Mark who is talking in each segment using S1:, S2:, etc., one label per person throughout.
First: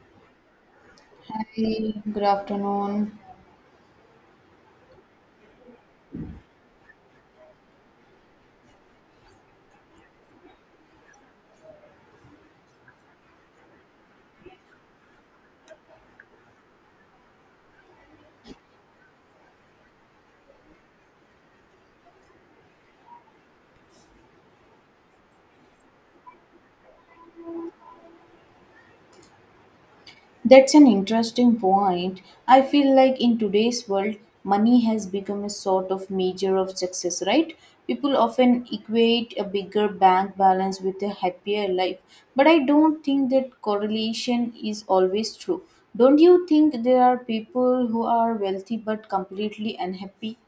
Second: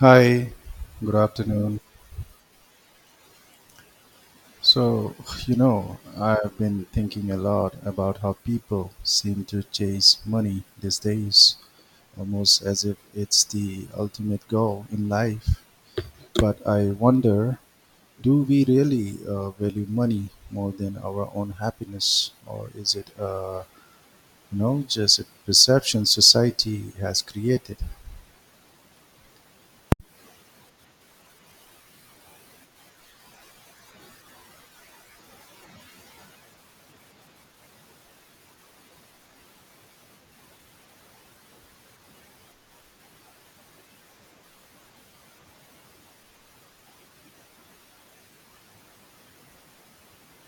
S1: Hi, good
S2: Hi,
S1: afternoon.
S2: good afternoon.
S1: So, I've been thinking a lot about how people seem to chase money these days, almost as if it's the ultimate goal in life. But I wonder, do we really value money more than our own happiness, or is it just a perception society has created?
S2: That's an interesting point. I feel like in today's world, money has become a sort of measure of success, right? People often equate a bigger bank balance with a happier life, but I don't think that correlation is always true. Don't you think there are people who are wealthy but completely unhappy?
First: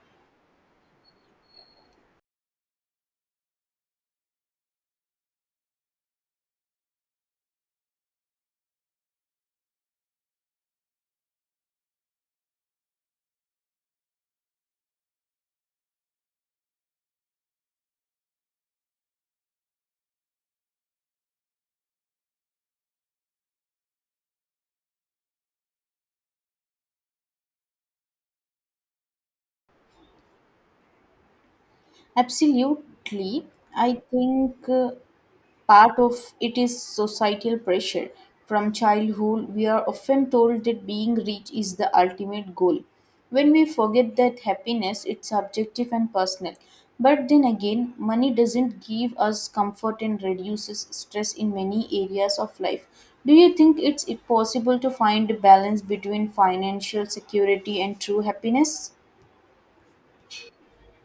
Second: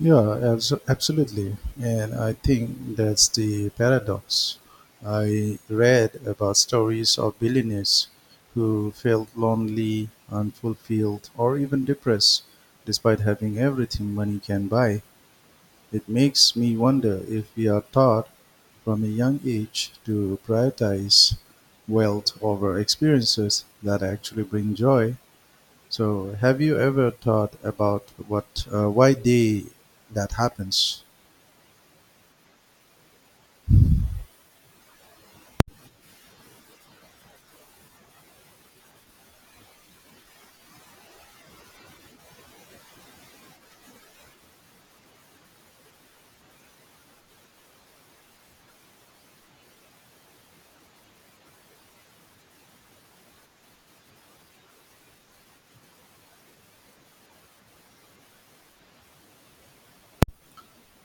S1: Absolutely. And I think that's the paradox. I read about stories of billionaires who felt lonely, unfulfilled, or even depressed despite having everything money can buy. It makes me wonder if we are taught from a young age to prioritize wealth over experiences that actually bring joy. So, have you ever thought about what, why they that happens?
S2: Absolutely. I think part of it is societal pressure. From childhood, we are often told that being rich is the ultimate goal. When we forget that happiness is subjective and personal. But then again, money doesn't give us comfort and reduces stress in many areas of life. Do you think it's possible to find a balance between financial security and true happiness?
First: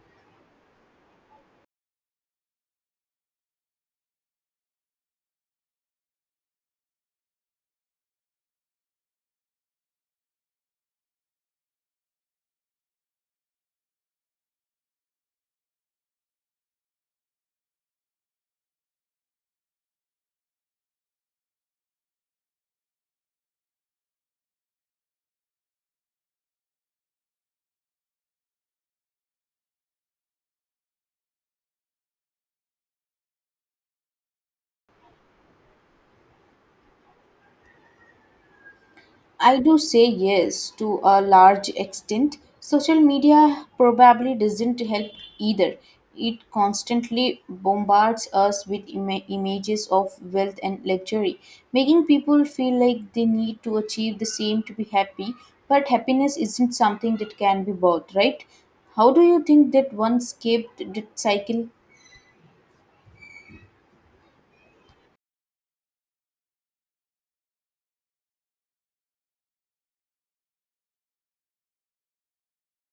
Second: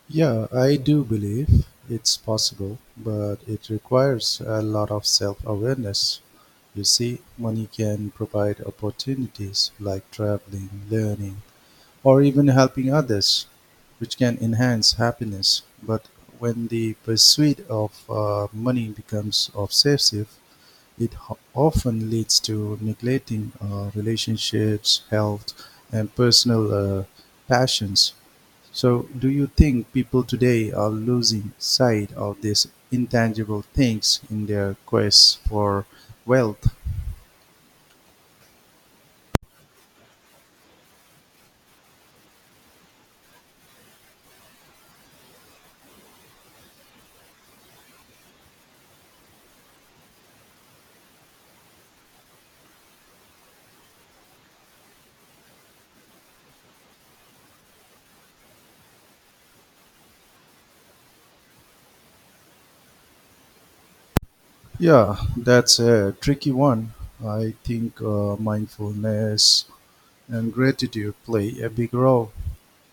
S1: Yeah, I do believe it's possible, but it requires a lot of self awareness. You see, money can provide opportunities like traveling, learning, or even helping others, which can enhance happiness. But when the pursuit of money becomes obsessive, it often leads to neglecting relationships, health, and personal passions. So, do you think people today are losing sight of these intangible things in their quest for wealth?
S2: I do say yes to a large extent. Social media probably doesn't help either. It constantly bombards us with images of wealth and luxury, making people feel like they need to achieve the same to be happy. But happiness isn't something that can be bought, right? How do you think that one escaped that cycle?
S1: Yeah, that's a tricky one. I think mindfulness and gratitude play a big role,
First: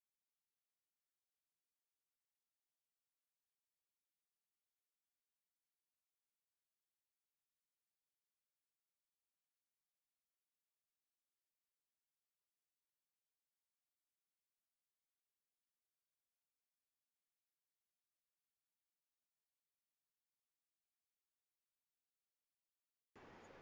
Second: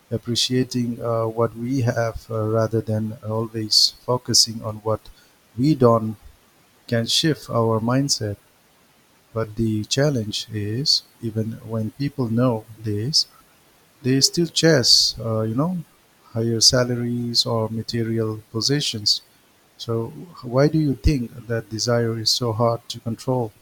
S1: appreciating what we have rather than always focusing on what we don't, can shift our mindset. But the challenge is, even when people know this, they still chase, higher salaries or material possessions. So, why do you think that desire is so hard to control?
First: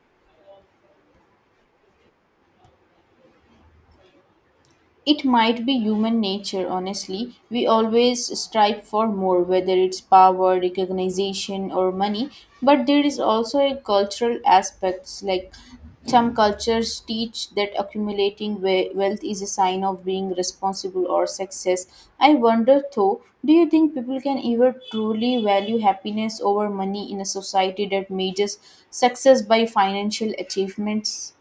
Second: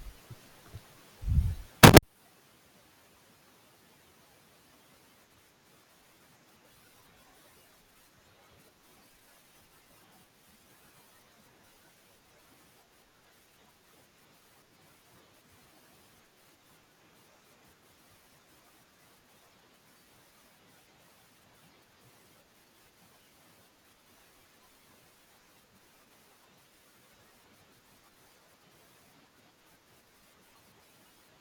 S2: It might be human nature, honestly. We always strive for more, whether it's power, recognition, or money. But there is also a cultural aspects. Like some cultures teach that accumulating wealth is a sign of being responsible or success. I wonder, though, do you think people can ever truly value happiness over money in a society that measures success by financial achievements?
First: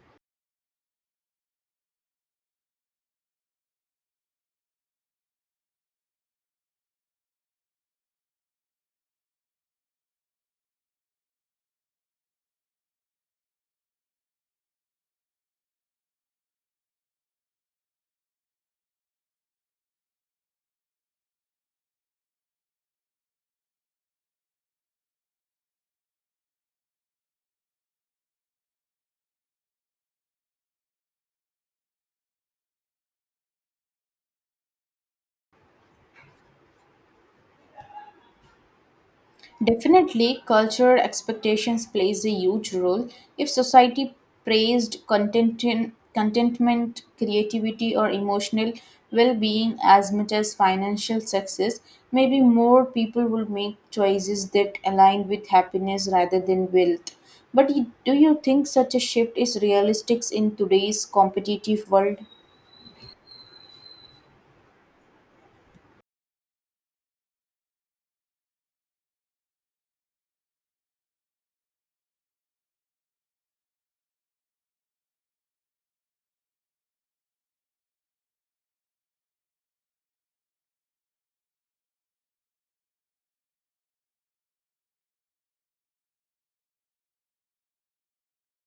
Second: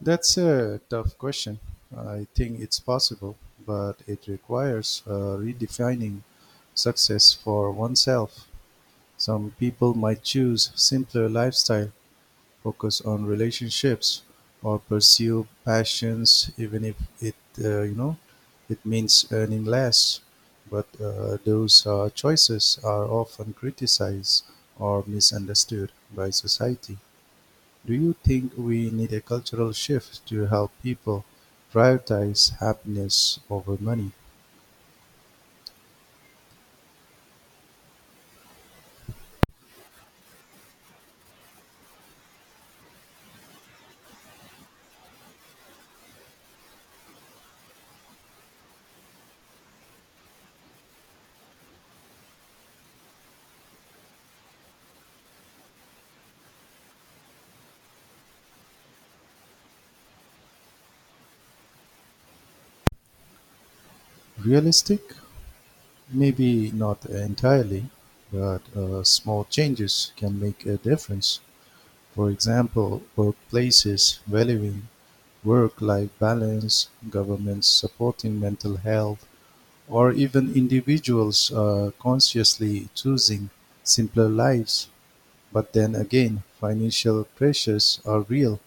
S1: That's a tough question. I think it's possible, but it requires redefining success for oneself. Some people might choose simpler lifestyle focus on relationships or pursue passions, even if it uh, you know it means earning less. But those choices are often criticized or misunderstood by society. Do you think we need a cultural shift to help people prioritize happiness over money?
S2: Definitely, cultural expectations plays a huge role. If society praised contentment, creativity, or emotional well-being as much as financial success, maybe more people will make choices that align with happiness rather than wealth. But do you think such a shift is realistic in today's competitive world?
S1: Realistic? Maybe not entirely, but small changes can make a difference. For example, workplaces valuing work-life balance, governments supporting mental health, or even individuals consciously choosing simpler lives. But then again, financial pressures are real,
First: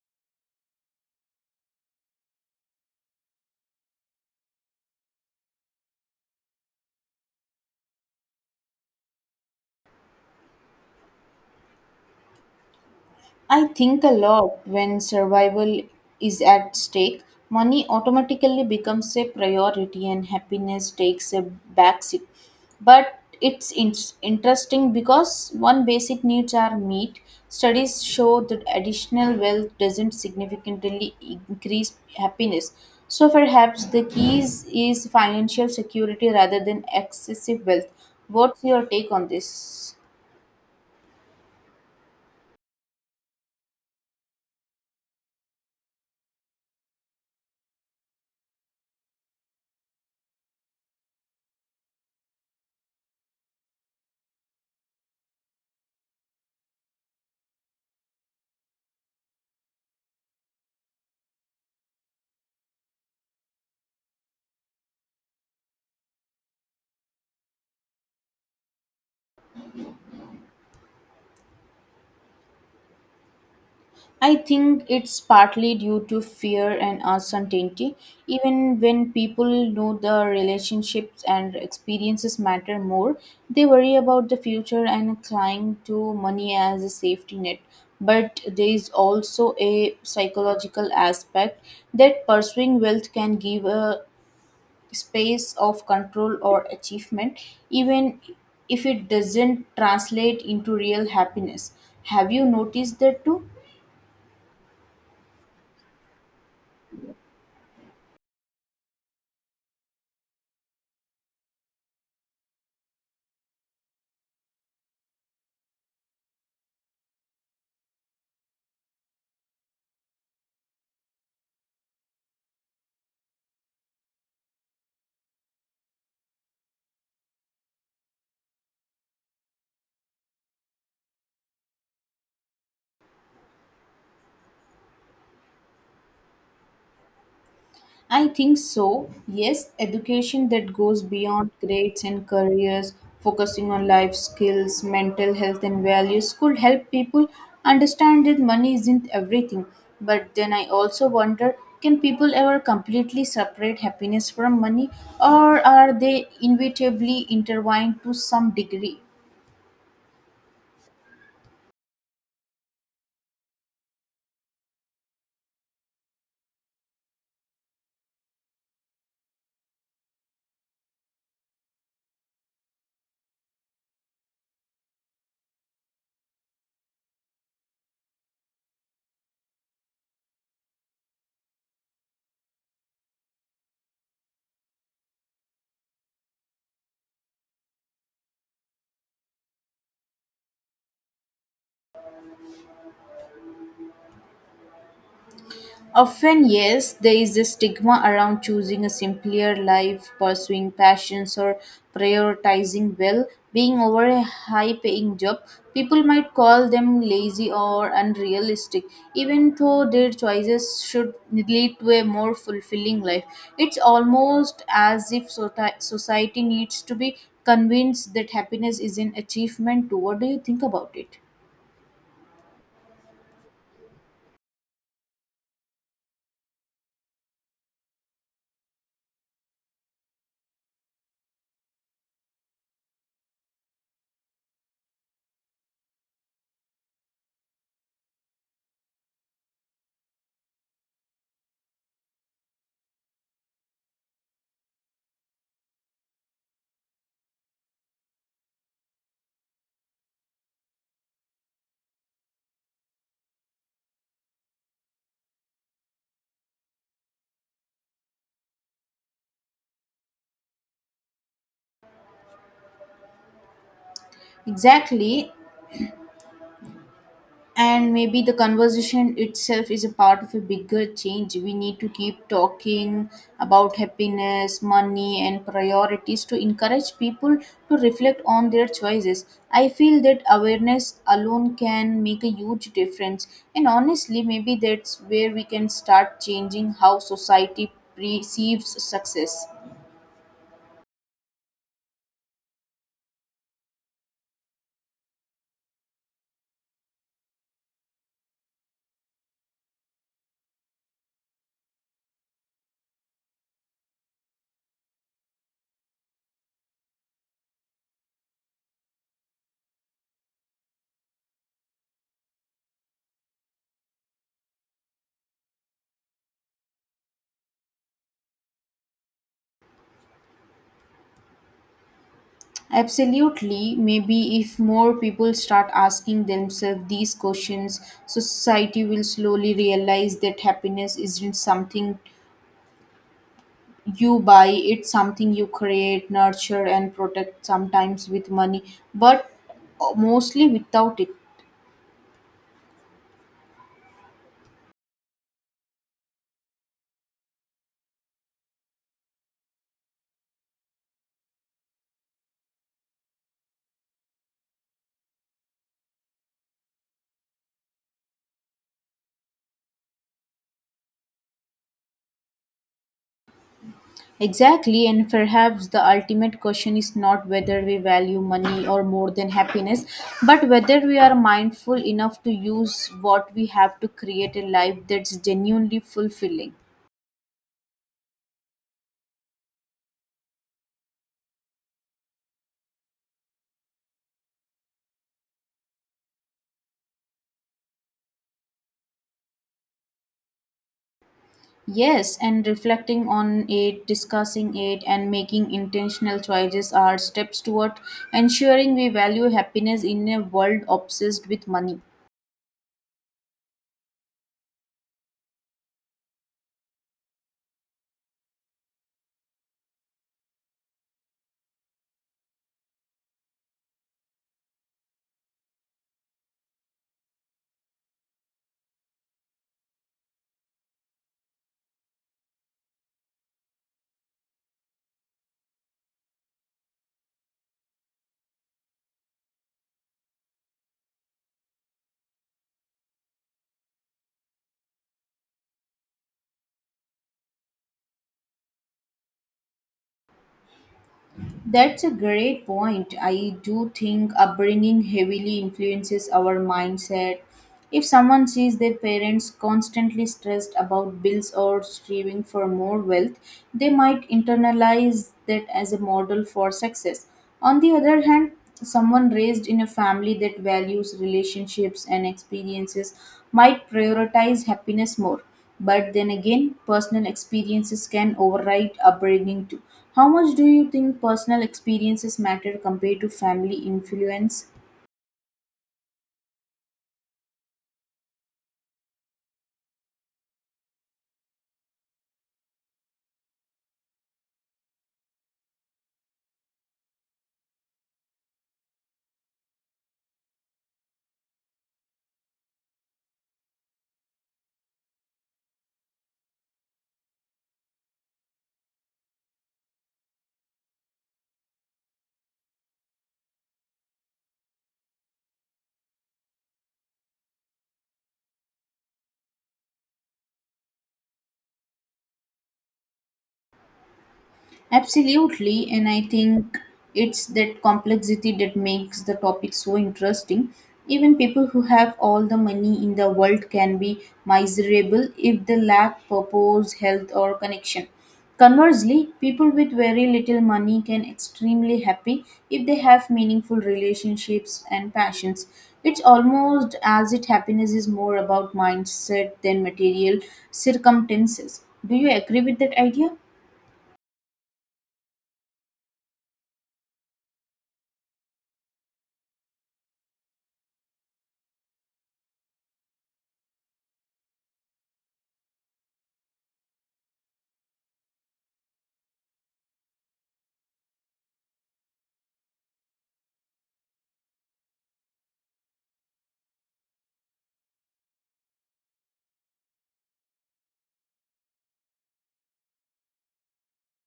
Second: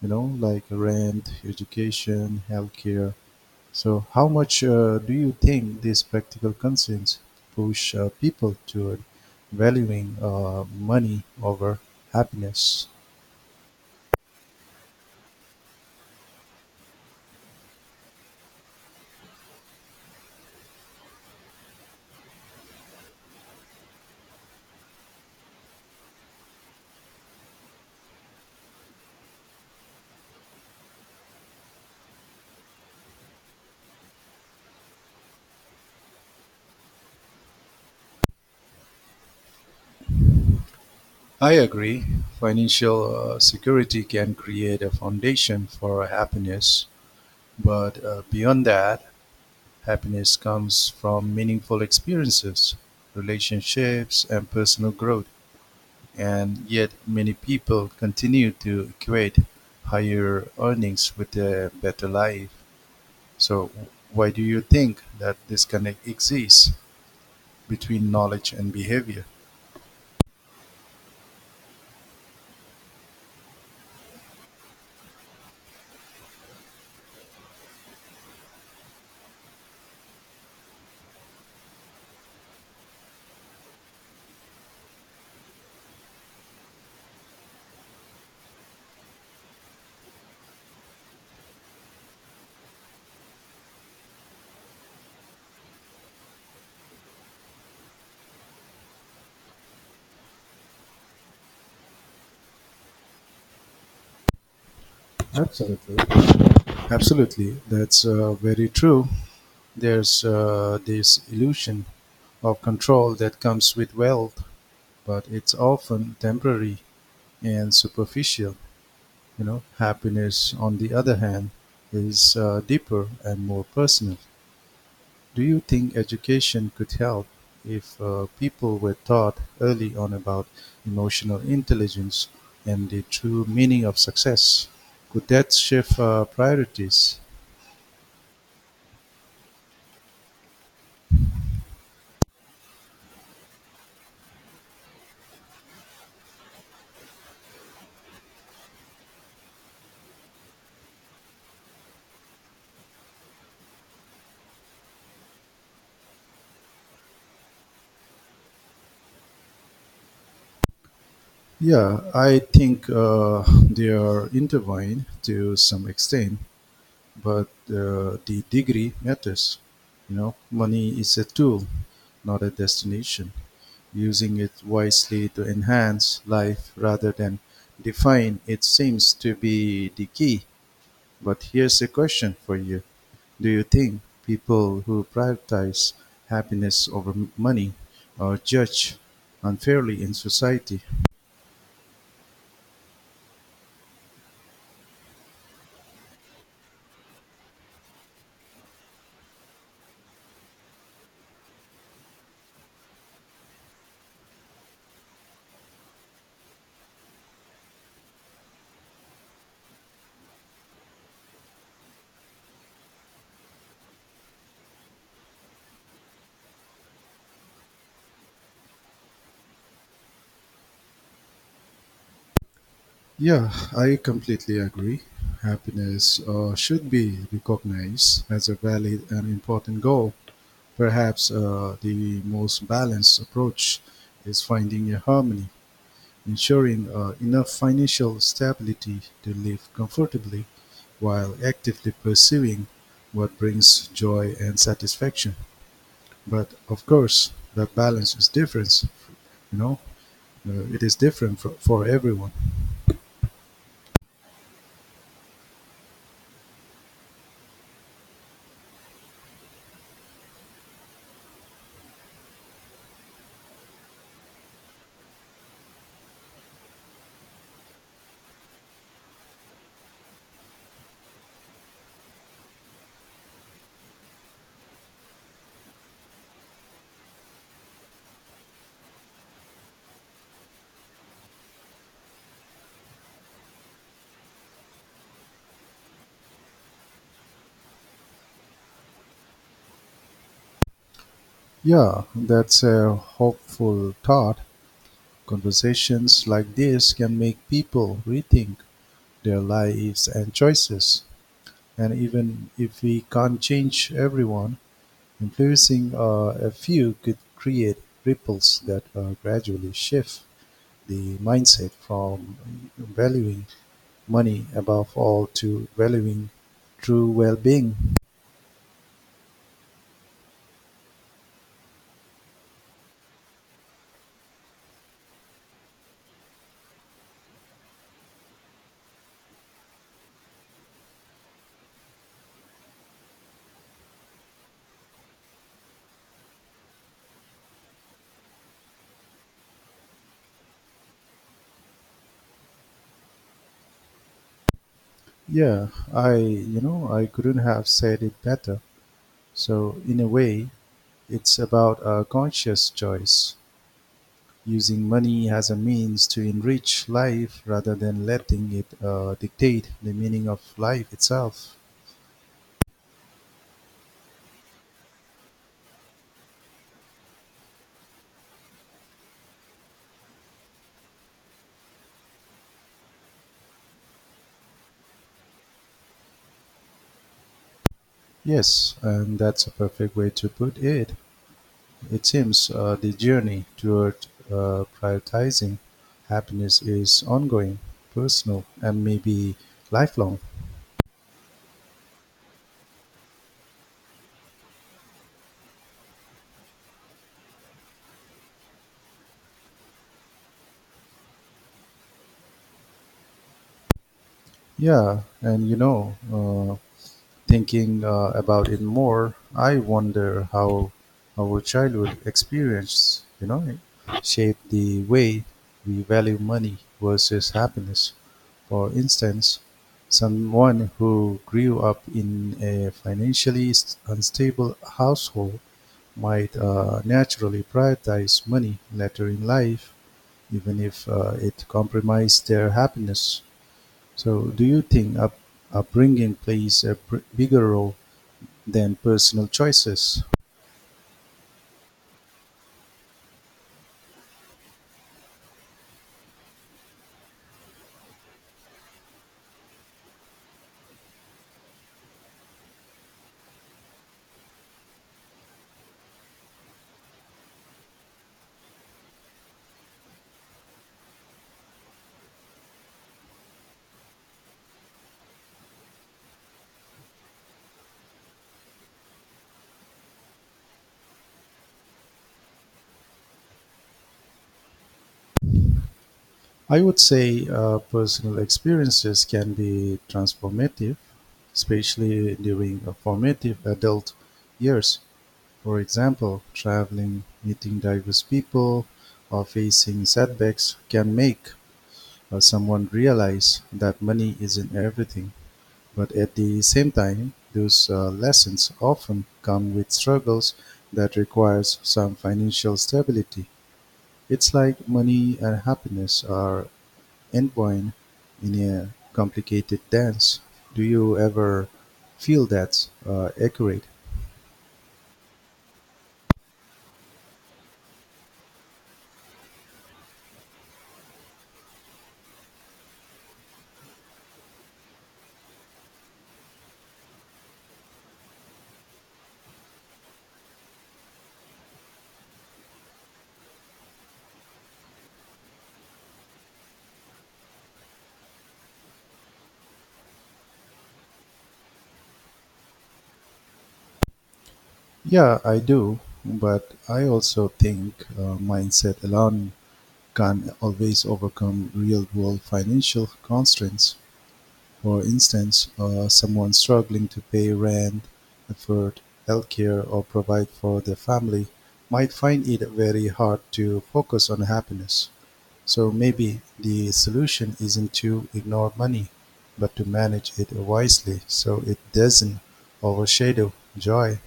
S1: you know, like rent, education, healthcare. So, how much do you think these practical concerns push people toward valuing money over happiness?
S2: I think a lot when survival is at stake. Money automatically becomes a priority and happiness takes a backseat. But interesting because one basic needs are met. Studies show that additional wealth doesn't significantly increase happiness. So perhaps the keys is financial security rather than excessive wealth. What's your take on this?
S1: I agree, financial security can create a foundation for happiness, but beyond that, happiness comes from meaningful experiences, relationships, and personal growth. And yet, many people continue to equate higher earnings with a better life. So, why do you think that disconnect exists between knowledge and behavior?
S2: I think it's partly due to fear and uncertainty. Even when people know the relationships and experiences matter more, they worry about the future and cling to money as a safety net. But there is also a psychological aspect that pursuing wealth can give a space of control or achievement, even if it doesn't translate into real happiness. Have you noticed that too?
S1: Absolutely. Absolutely, that's very true. There's this illusion of control that comes with wealth, but it's often temporary and superficial. You know, happiness, on the other hand, is deeper and more personal. Do you think education could help if people were taught early on about emotional intelligence and the true meaning of success? Could that shift priorities?
S2: I think so. Yes, education that goes beyond grades and careers, focusing on life skills, mental health, and values could help people understand that money isn't everything. But then I also wonder, can people ever completely separate happiness from money, or are they inevitably intertwined to some degree?
S1: Yeah, I think they are intertwined to some extent, but the degree matters. You know, money is a tool, not a destination. Using it wisely to enhance life rather than define it seems to be the key. But here's a question for you: do you think people who prioritize happiness over money are judged unfairly in society?
S2: Often, yes, there is a stigma around choosing a simpler life, pursuing passions, or prioritizing well being over a high paying job. People might call them lazy or unrealistic, even though their choices should lead to a more fulfilling life. It's almost as if society needs to be convinced that happiness is an achievement too. What do you think about it?
S1: Yeah, I completely agree. Happiness should be recognized as a valid and important goal. Perhaps the most balanced approach is finding a harmony, ensuring enough financial stability to live comfortably while actively pursuing what brings joy and satisfaction. But of course, that balance is different, you know, it is different for everyone.
S2: Exactly, and maybe the conversation itself is a part of a bigger change. We need to keep talking about happiness, money, and priorities, to encourage people to reflect on their choices. I feel that awareness alone can make a huge difference, and honestly, maybe that's where we can start changing how society perceives success.
S1: Yeah, that's a hopeful thought. Conversations like this can make people rethink their lives and choices. And even if we can't change everyone, influencing a few could create ripples that gradually shift the mindset from valuing money above all to valuing true well-being.
S2: Absolutely. Maybe if more people start asking themselves these questions, society will slowly realize that happiness isn't something you buy, it's something you create, nurture, and protect, sometimes with money, but mostly without it.
S1: Yeah, I you know I couldn't have said it better. So in a way, it's about a conscious choice, using money as a means to enrich life rather than letting it dictate the meaning of life itself.
S2: Exactly, and perhaps the ultimate question is not whether we value money or more than happiness, but whether we are mindful enough to use what we have to create a life that's genuinely fulfilling.
S1: Yes, and that's a perfect way to put it. It seems the journey toward prioritizing happiness is ongoing, personal, and maybe lifelong.
S2: Yes, and reflecting on it, discussing it, and making intentional choices are steps toward ensuring we value happiness in a world obsessed with money.
S1: Yeah, and you know, uh, Thinking about it more, I wonder how our childhood experience, you know, shaped the way we value money versus happiness. For instance, someone who grew up in a financially unstable household might naturally prioritize money later in life, even if it compromised their happiness. So, do you think upbringing plays a bigger role than personal choices.
S2: That's a great point. I do think upbringing heavily influences our mindset. If someone sees their parents constantly stressed about bills or striving for more wealth, they might internalize that as a model for success. On the other hand, someone raised in a family that values relationships and experiences might prioritize happiness more. But then again, personal experiences can override upbringing too. How much do you think personal experiences matter compared to family influence?
S1: I would say personal experiences can be transformative, especially during formative adult years. For example, traveling, meeting diverse people, or facing setbacks can make someone realize that money isn't everything. But at the same time, those lessons often come with struggles that requires some financial stability. It's like money and happiness are entwined in a complicated dance. Do you ever feel that's accurate?
S2: Absolutely, and I think it's that complexity that makes the topic so interesting. Even people who have all the money in the world can be miserable if they lack purpose, health, or connection. Conversely, people with very little money can extremely happy if they have meaningful relationships and passions. It's almost as if happiness is more about mindset than material circumstances. Do you agree with that idea?
S1: Yeah, I do, but I also think mindset alone can always overcome real world financial constraints. For instance, someone struggling to pay rent, afford healthcare, or provide for their family might find it very hard to focus on happiness. So maybe the solution isn't to ignore money, but to manage it wisely so it doesn't overshadow joy.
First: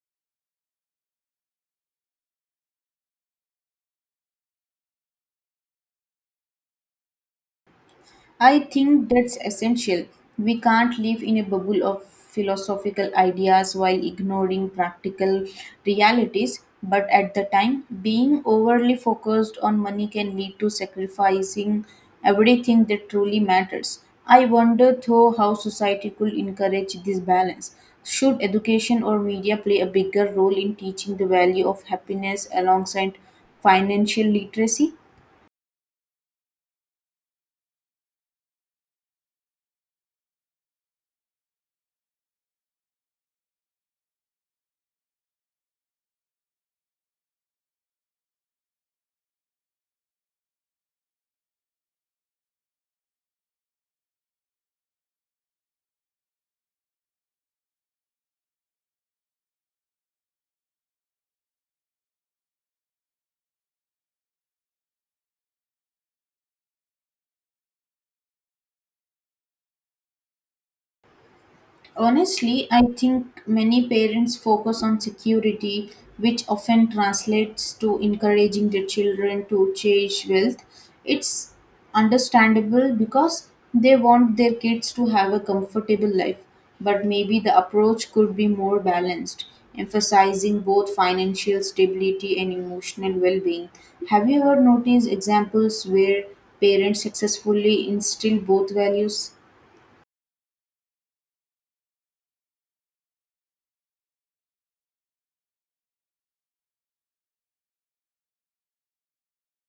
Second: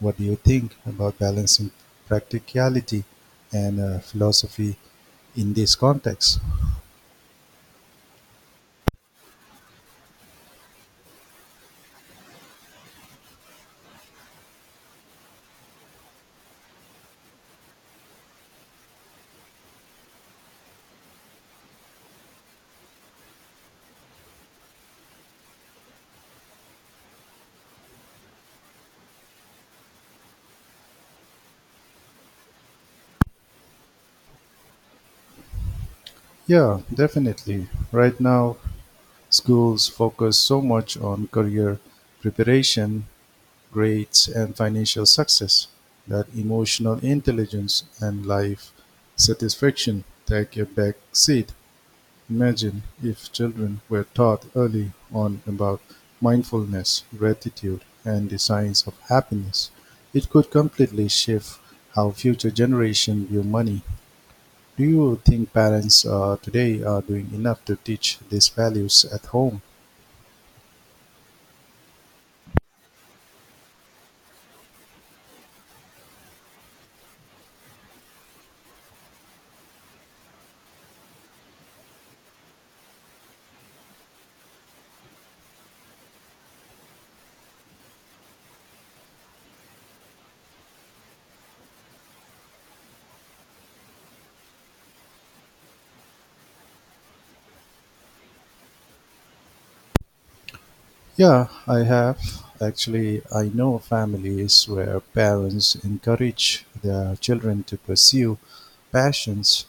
S1: What do you think about balancing practicality and philosophy in this context?
S2: I think that's essential. We can't live in a bubble of philosophical ideas while ignoring practical realities. But at the time, being overly focused on money can lead to sacrificing everything that truly matters. I wonder, though, how society could encourage this balance. Should education or media play a bigger role in teaching the value of happiness alongside financial literacy?
S1: Yeah, definitely. Right now, schools focus so much on career preparation, grades, and financial success that emotional intelligence and life satisfaction take a back seat. Imagine if children were taught early on about mindfulness, gratitude, and the science of happiness. It could completely shift how future generations view money. Do you think parents today are doing enough to teach these values at home?
S2: Honestly, I think many parents focus on security, which often translates to encouraging their children to chase wealth. It's understandable because they want their kids to have a comfortable life, but maybe the approach could be more balanced, emphasizing both financial stability and emotional well being. Have you ever noticed examples where parents successfully instill both values?
S1: Yeah, I have. Actually, I know families where parents encourage their children to pursue passions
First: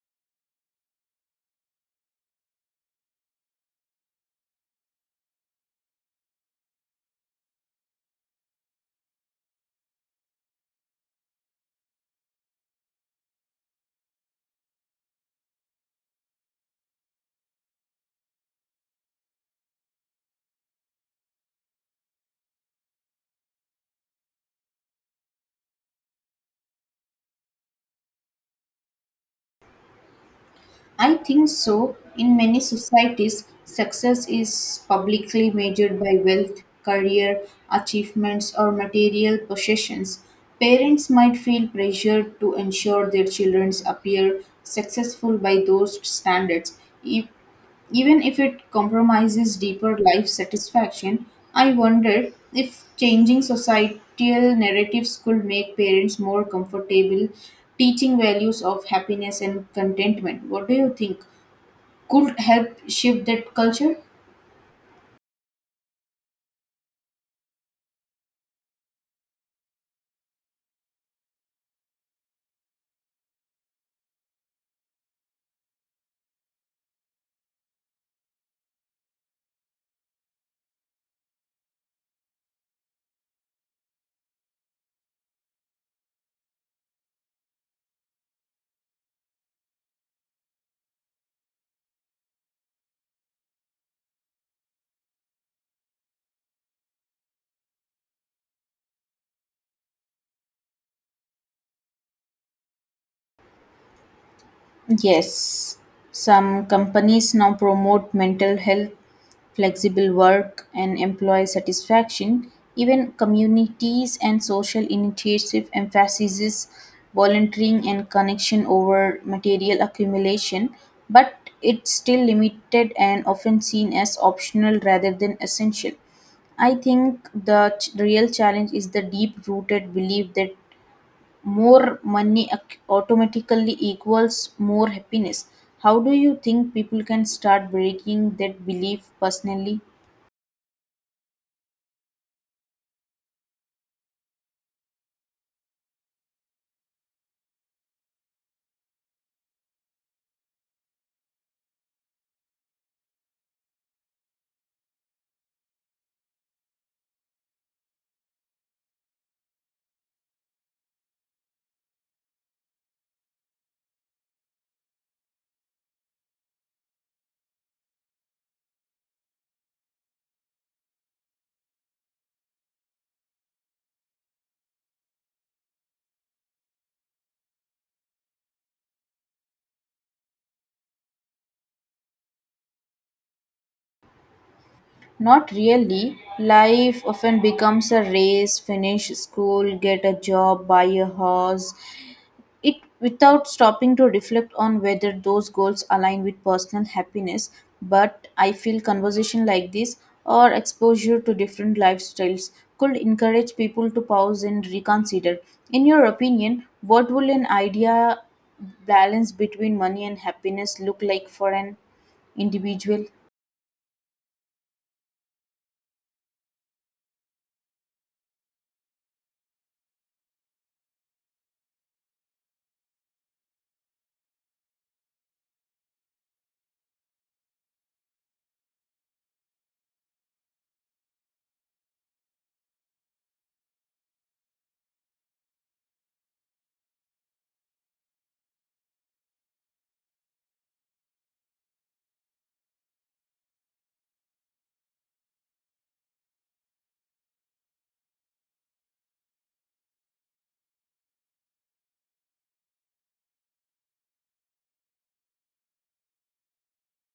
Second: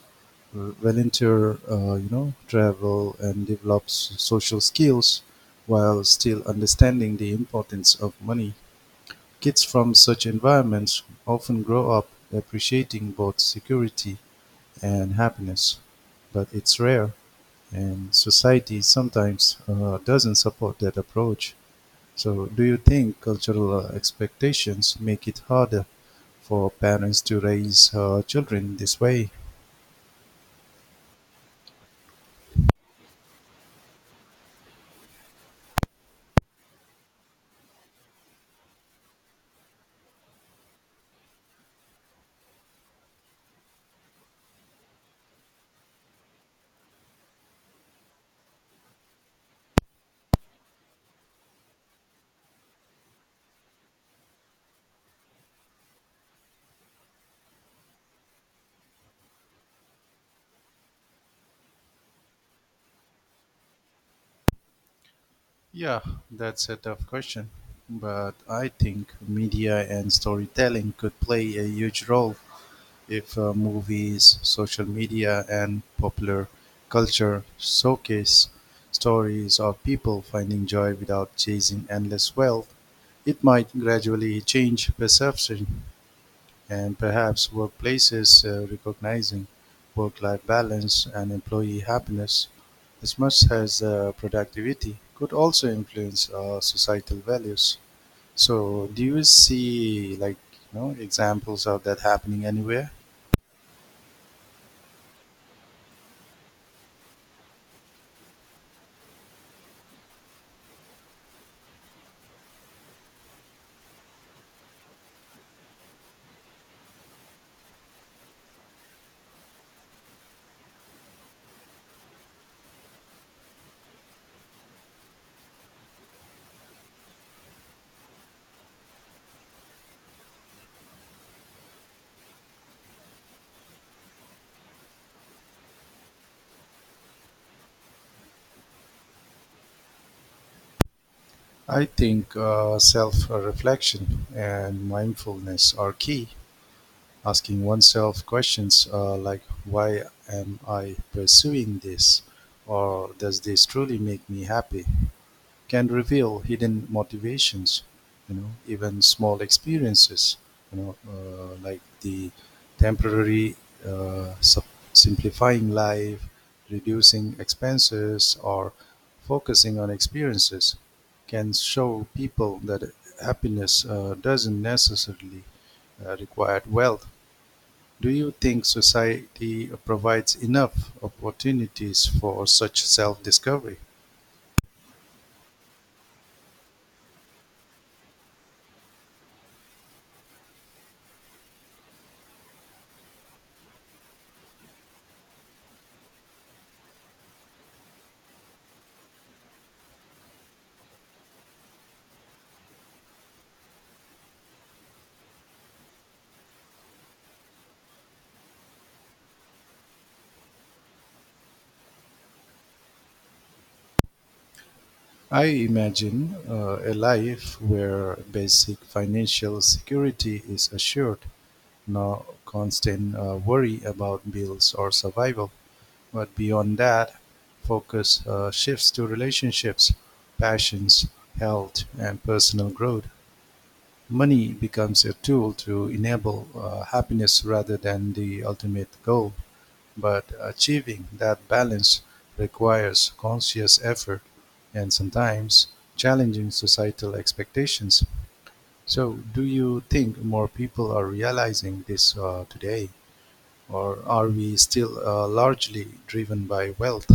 S1: volunteer, travel and develops social skills while still understanding the importance of money. Kids from such environments often grow up appreciating both security and happiness, but it's rare, and society sometimes doesn't support that approach. So, do you think cultural expectations make it harder for parents to raise children this way?
S2: I think so. In many societies, success is publicly measured by wealth, career, achievements, or material possessions. Parents might feel pressured to ensure their children appear successful by those standards, e- even if it compromises deeper life satisfaction. I wonder if changing societal narratives could make parents more comfortable teaching values of happiness and contentment. What do you think could help shift that culture?
S1: Yeah, that's a tough question. But I think media and storytelling could play a huge role if movies, social media, and popular culture showcase stories of people finding joy without chasing endless wealth. It might gradually change perception and perhaps workplaces recognizing work-life balance and employee happiness as much as productivity could also influence societal values. So, do you see like you know examples of that happening anywhere?
S2: Yes, some companies now promote mental health, flexible work, and employee satisfaction. Even communities and social initiative emphasizes volunteering and connection over material accumulation, but it's still limited and often seen as optional rather than essential. I think the real challenge is the deep rooted belief that more money automatically equals more happiness. How do you think people can start breaking that belief personally?
S1: I think self-reflection and mindfulness are key. Asking oneself questions like, "Why am I pursuing this?" or "Does this truly make me happy?" can reveal hidden motivations, you know, even small experiences, like the temporary uh, sup- simplifying life, reducing expenses, or focusing on experiences can show people that happiness doesn't necessarily require wealth. Do you think society provides enough opportunities for such self discovery?
S2: Not really. Life often becomes a race, finish school, get a job, buy a house, it without stopping to reflect on whether those goals align with personal happiness. But I feel conversation like this, or exposure to different lifestyles, could encourage people to pause and reconsider. In your opinion, what will an idea balance between money and happiness look like for an individual?
S1: I imagine a life where basic financial security is assured, no constant worry about bills or survival. But beyond that, focus shifts to relationships, passions, health, and personal growth. Money becomes a tool to enable happiness rather than the ultimate goal. But achieving that balance requires conscious effort and sometimes challenging societal expectations. So, do you think more people are realizing this today, or are we still largely driven by wealth?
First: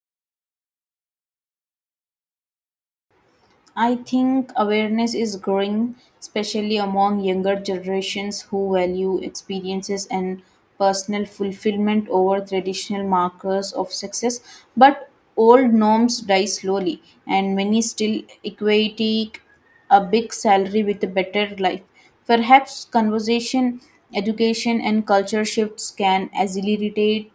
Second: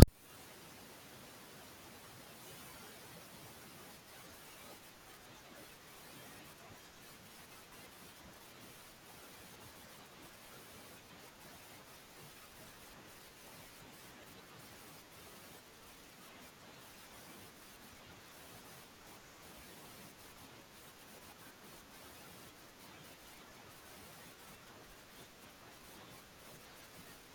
S2: I think awareness is growing, especially among younger generations who value experiences and personal fulfillment over traditional markers of success. But old norms die slowly, and many still equate a big salary with a better life. Perhaps conversation, education, and culture shifts can accelerate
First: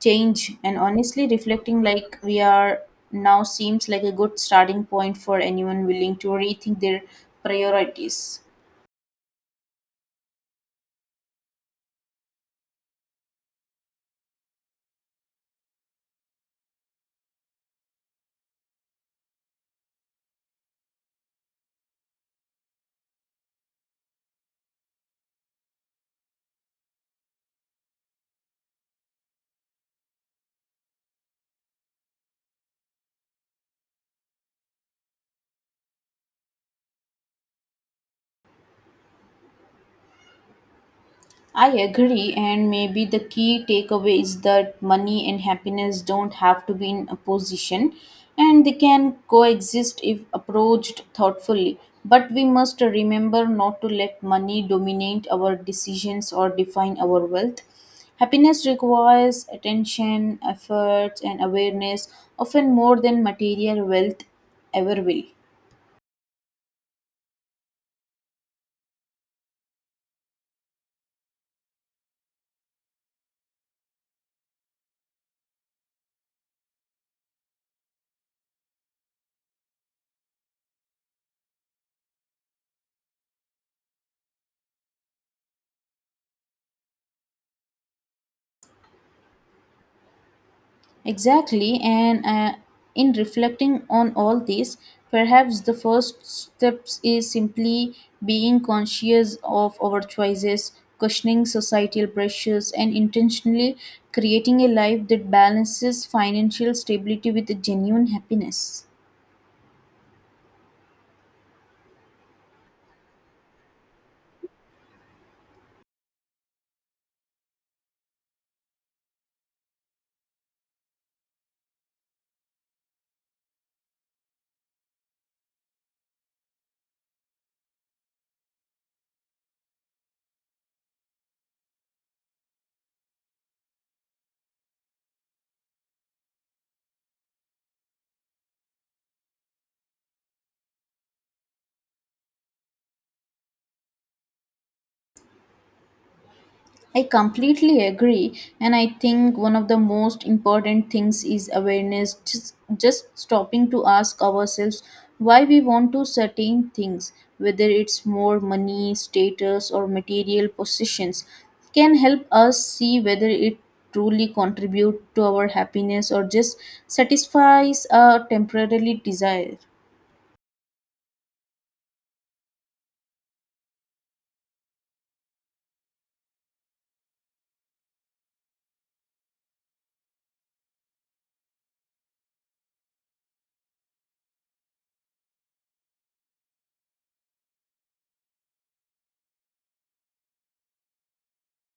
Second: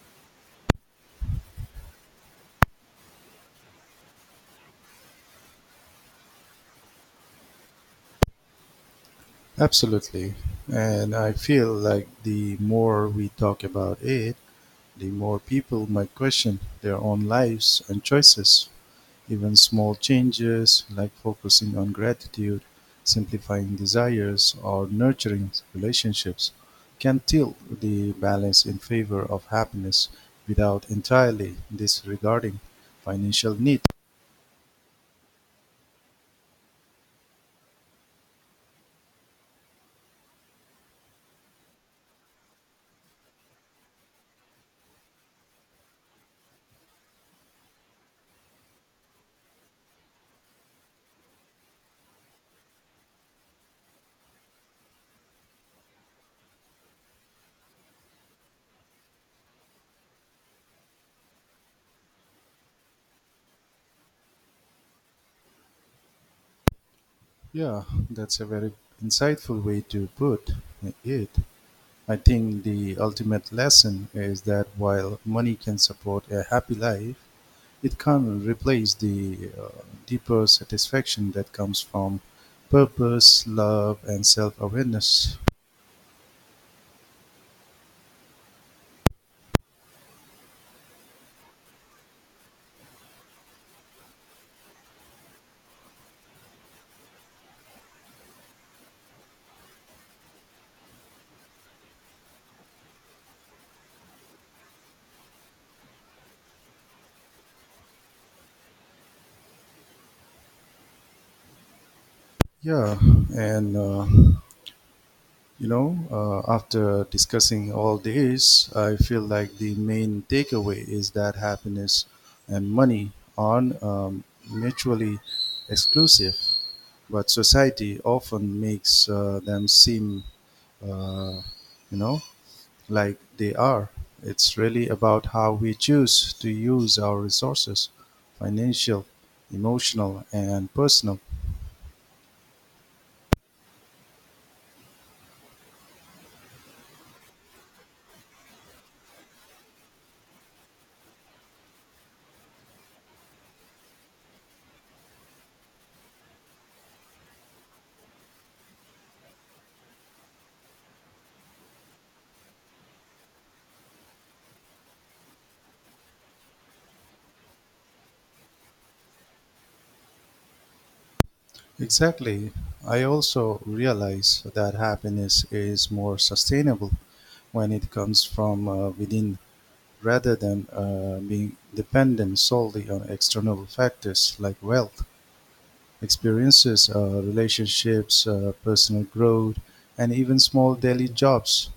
S2: change, and honestly, reflecting like we are now seems like a good starting point for anyone willing to rethink their priorities.
S1: Absolutely. And I feel like the more we talk about it, the more people might question their own lives and choices. Even small changes like focusing on gratitude, simplifying desires, or nurturing relationships can tilt the balance in favor of happiness without entirely disregarding financial need.
S2: I agree, and maybe the key takeaway is that money and happiness don't have to be in opposition, and they can coexist if approached thoughtfully. But we must remember not to let money dominate our decisions or define our wealth. Happiness requires attention, effort, and awareness, often more than material wealth ever will.
S1: Yeah, that's a very insightful way to put it. I think the ultimate lesson is that while money can support a happy life, it can't replace the deeper satisfaction that comes from purpose, love, and self awareness.
S2: Exactly, and in reflecting on all this, perhaps the first steps is simply being conscious of our choices, questioning societal pressures, and intentionally creating a life that balances financial stability with genuine happiness.
S1: Yeah, and uh, After discussing all this, I feel like the main takeaway is that happiness and money aren't mutually exclusive, but society often makes them seem, uh, you know, like they are. It's really about how we choose to use our resources financial, emotional, and personal.
S2: I completely agree, and I think one of the most important things is awareness. Just stopping to ask ourselves why we want to certain things, whether it's more money, status, or material possessions, can help us see whether it truly contribute to our happiness or just satisfies a temporary desire.
S1: Exactly. I also realize that happiness is more sustainable when it comes from within rather than being dependent solely on external factors like wealth, experiences, relationships, personal growth, and even small daily jobs.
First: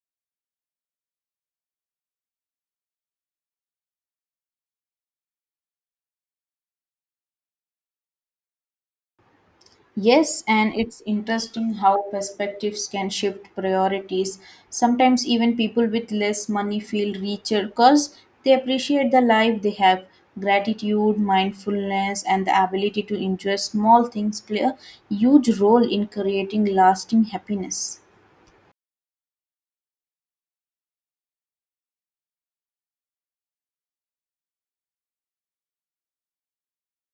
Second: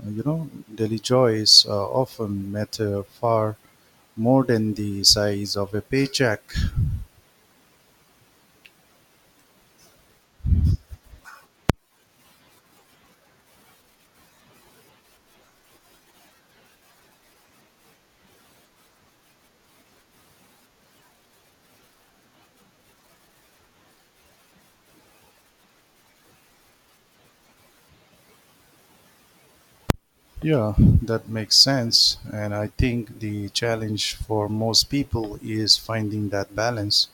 S1: Uh, You know, Delijoy is often matter far more than the size of a paycheck.
S2: Yes, and it's interesting how perspectives can shift priorities. Sometimes even people with less money feel richer because they appreciate the life they have. Gratitude, mindfulness, and the ability to enjoy small things play a huge role in creating lasting happiness.
S1: Yeah, that makes sense. And I think the challenge for most people is finding that balance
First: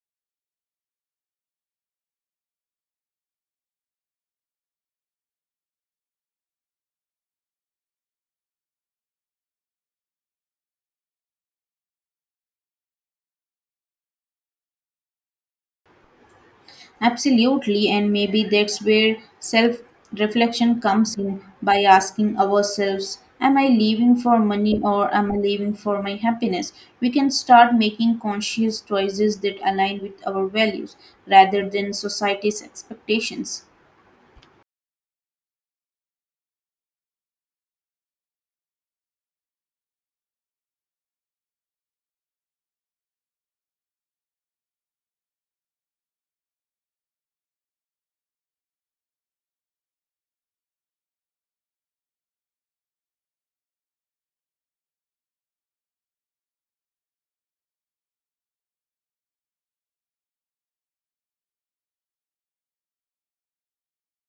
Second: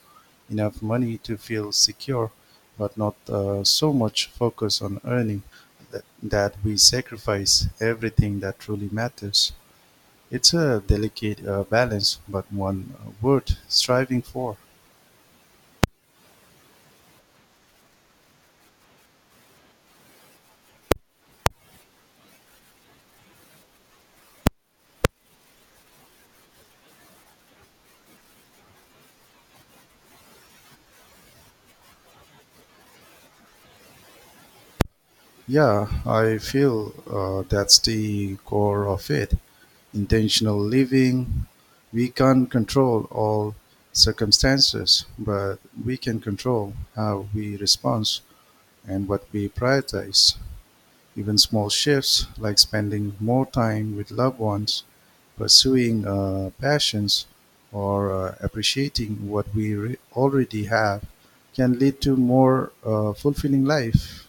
S1: enough money to feel secure, but not so much focus on earning that we sacrifice everything that truly matters. It's a delicate balance, but one worth striving for.
S2: Absolutely, and maybe that's where self reflection comes in, by asking ourselves, am I living for money or am I living for my happiness? We can start making conscious choices that align with our values rather than society's expectations.
S1: Yeah, I feel that's the core of it. Intentional living. We can't control all circumstances, but we can control how we respond and what we prioritize. Even small shifts like spending more time with loved ones, pursuing passions, or appreciating what we already have can lead to more fulfilling life.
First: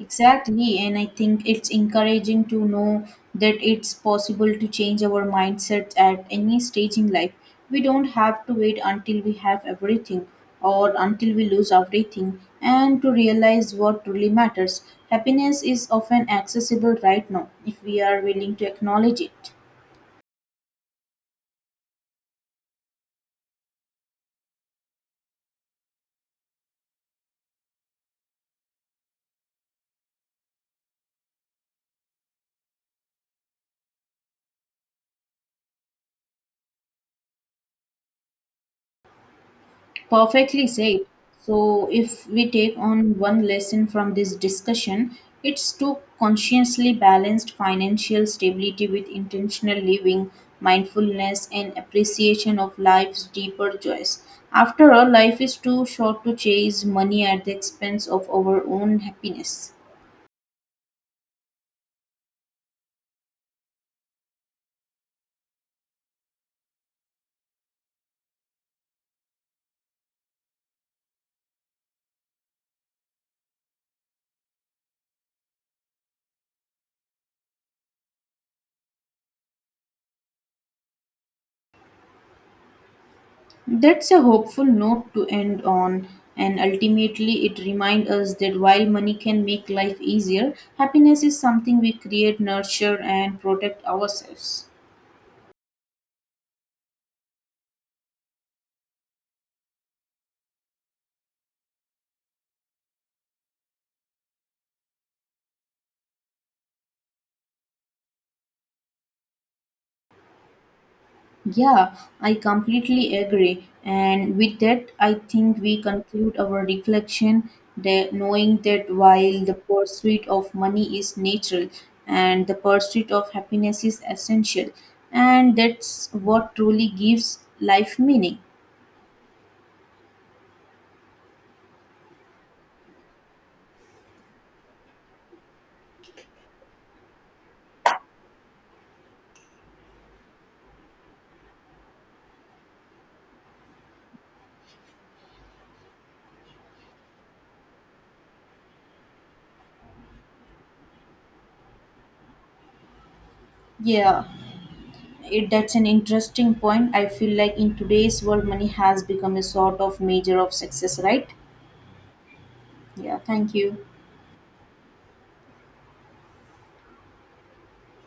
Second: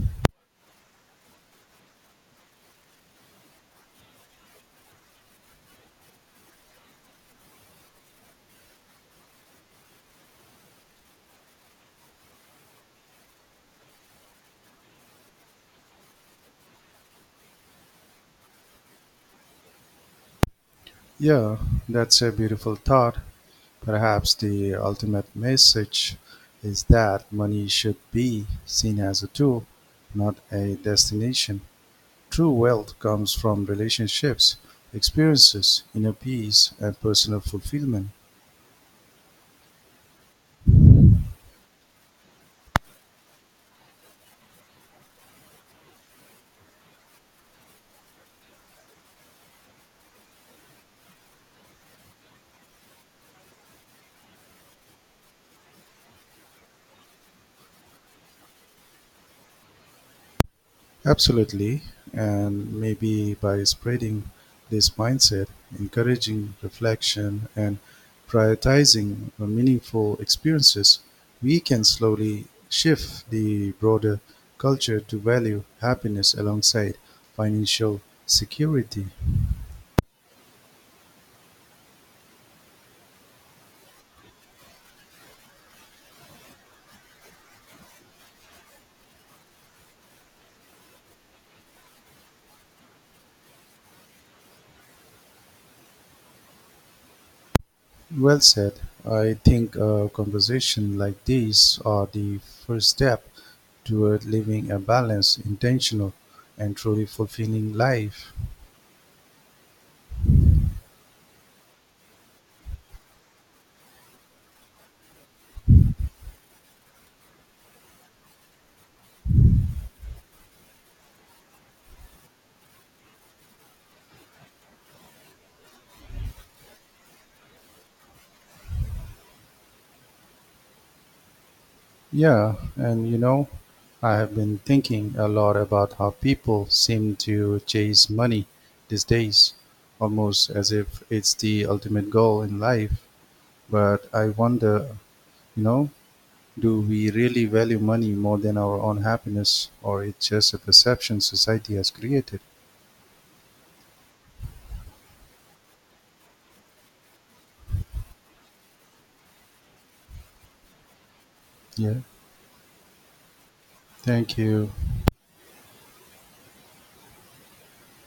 S2: Exactly, and I think it's encouraging to know that it's possible to change our mindsets at any stage in life. We don't have to wait until we have everything or until we lose everything and to realize what truly matters. Happiness is often accessible right now if we are willing to acknowledge it.
S1: Yeah, that's a beautiful thought. Perhaps the ultimate message is that money should be seen as a tool, not a destination. True wealth comes from relationships, experiences, inner peace, and personal fulfillment.
S2: Perfectly said. So, if we take on one lesson from this discussion, it's to consciously balanced financial stability with intentional living, mindfulness, and appreciation of life's deeper joys. After all, life is too short to chase money at the expense of our own happiness.
S1: Absolutely. And maybe by spreading this mindset, encouraging reflection, and prioritizing meaningful experiences, we can slowly shift the broader culture to value happiness alongside financial security.
S2: That's a hopeful note to end on, and ultimately, it reminds us that while money can make life easier, happiness is something we create, nurture, and protect ourselves.
S1: Well said. I think a conversation like these are the first step toward living a balanced, intentional, and truly fulfilling life.
S2: Yeah, I completely agree. And with that, I think we conclude our reflection, that knowing that while the pursuit of money is natural and the pursuit of happiness is essential, and that's what truly gives life meaning.
S1: Yeah, and you know, I have been thinking a lot about how people seem to chase money these days, almost as if it's the ultimate goal in life. But I wonder, you know, do we really value money more than our own happiness, or it's just a perception society has created?
S2: Yeah. It that's an interesting point. I feel like in today's world, money has become a sort of measure of success, right?
S1: Yeah,
S2: Yeah, thank you.
S1: thank you.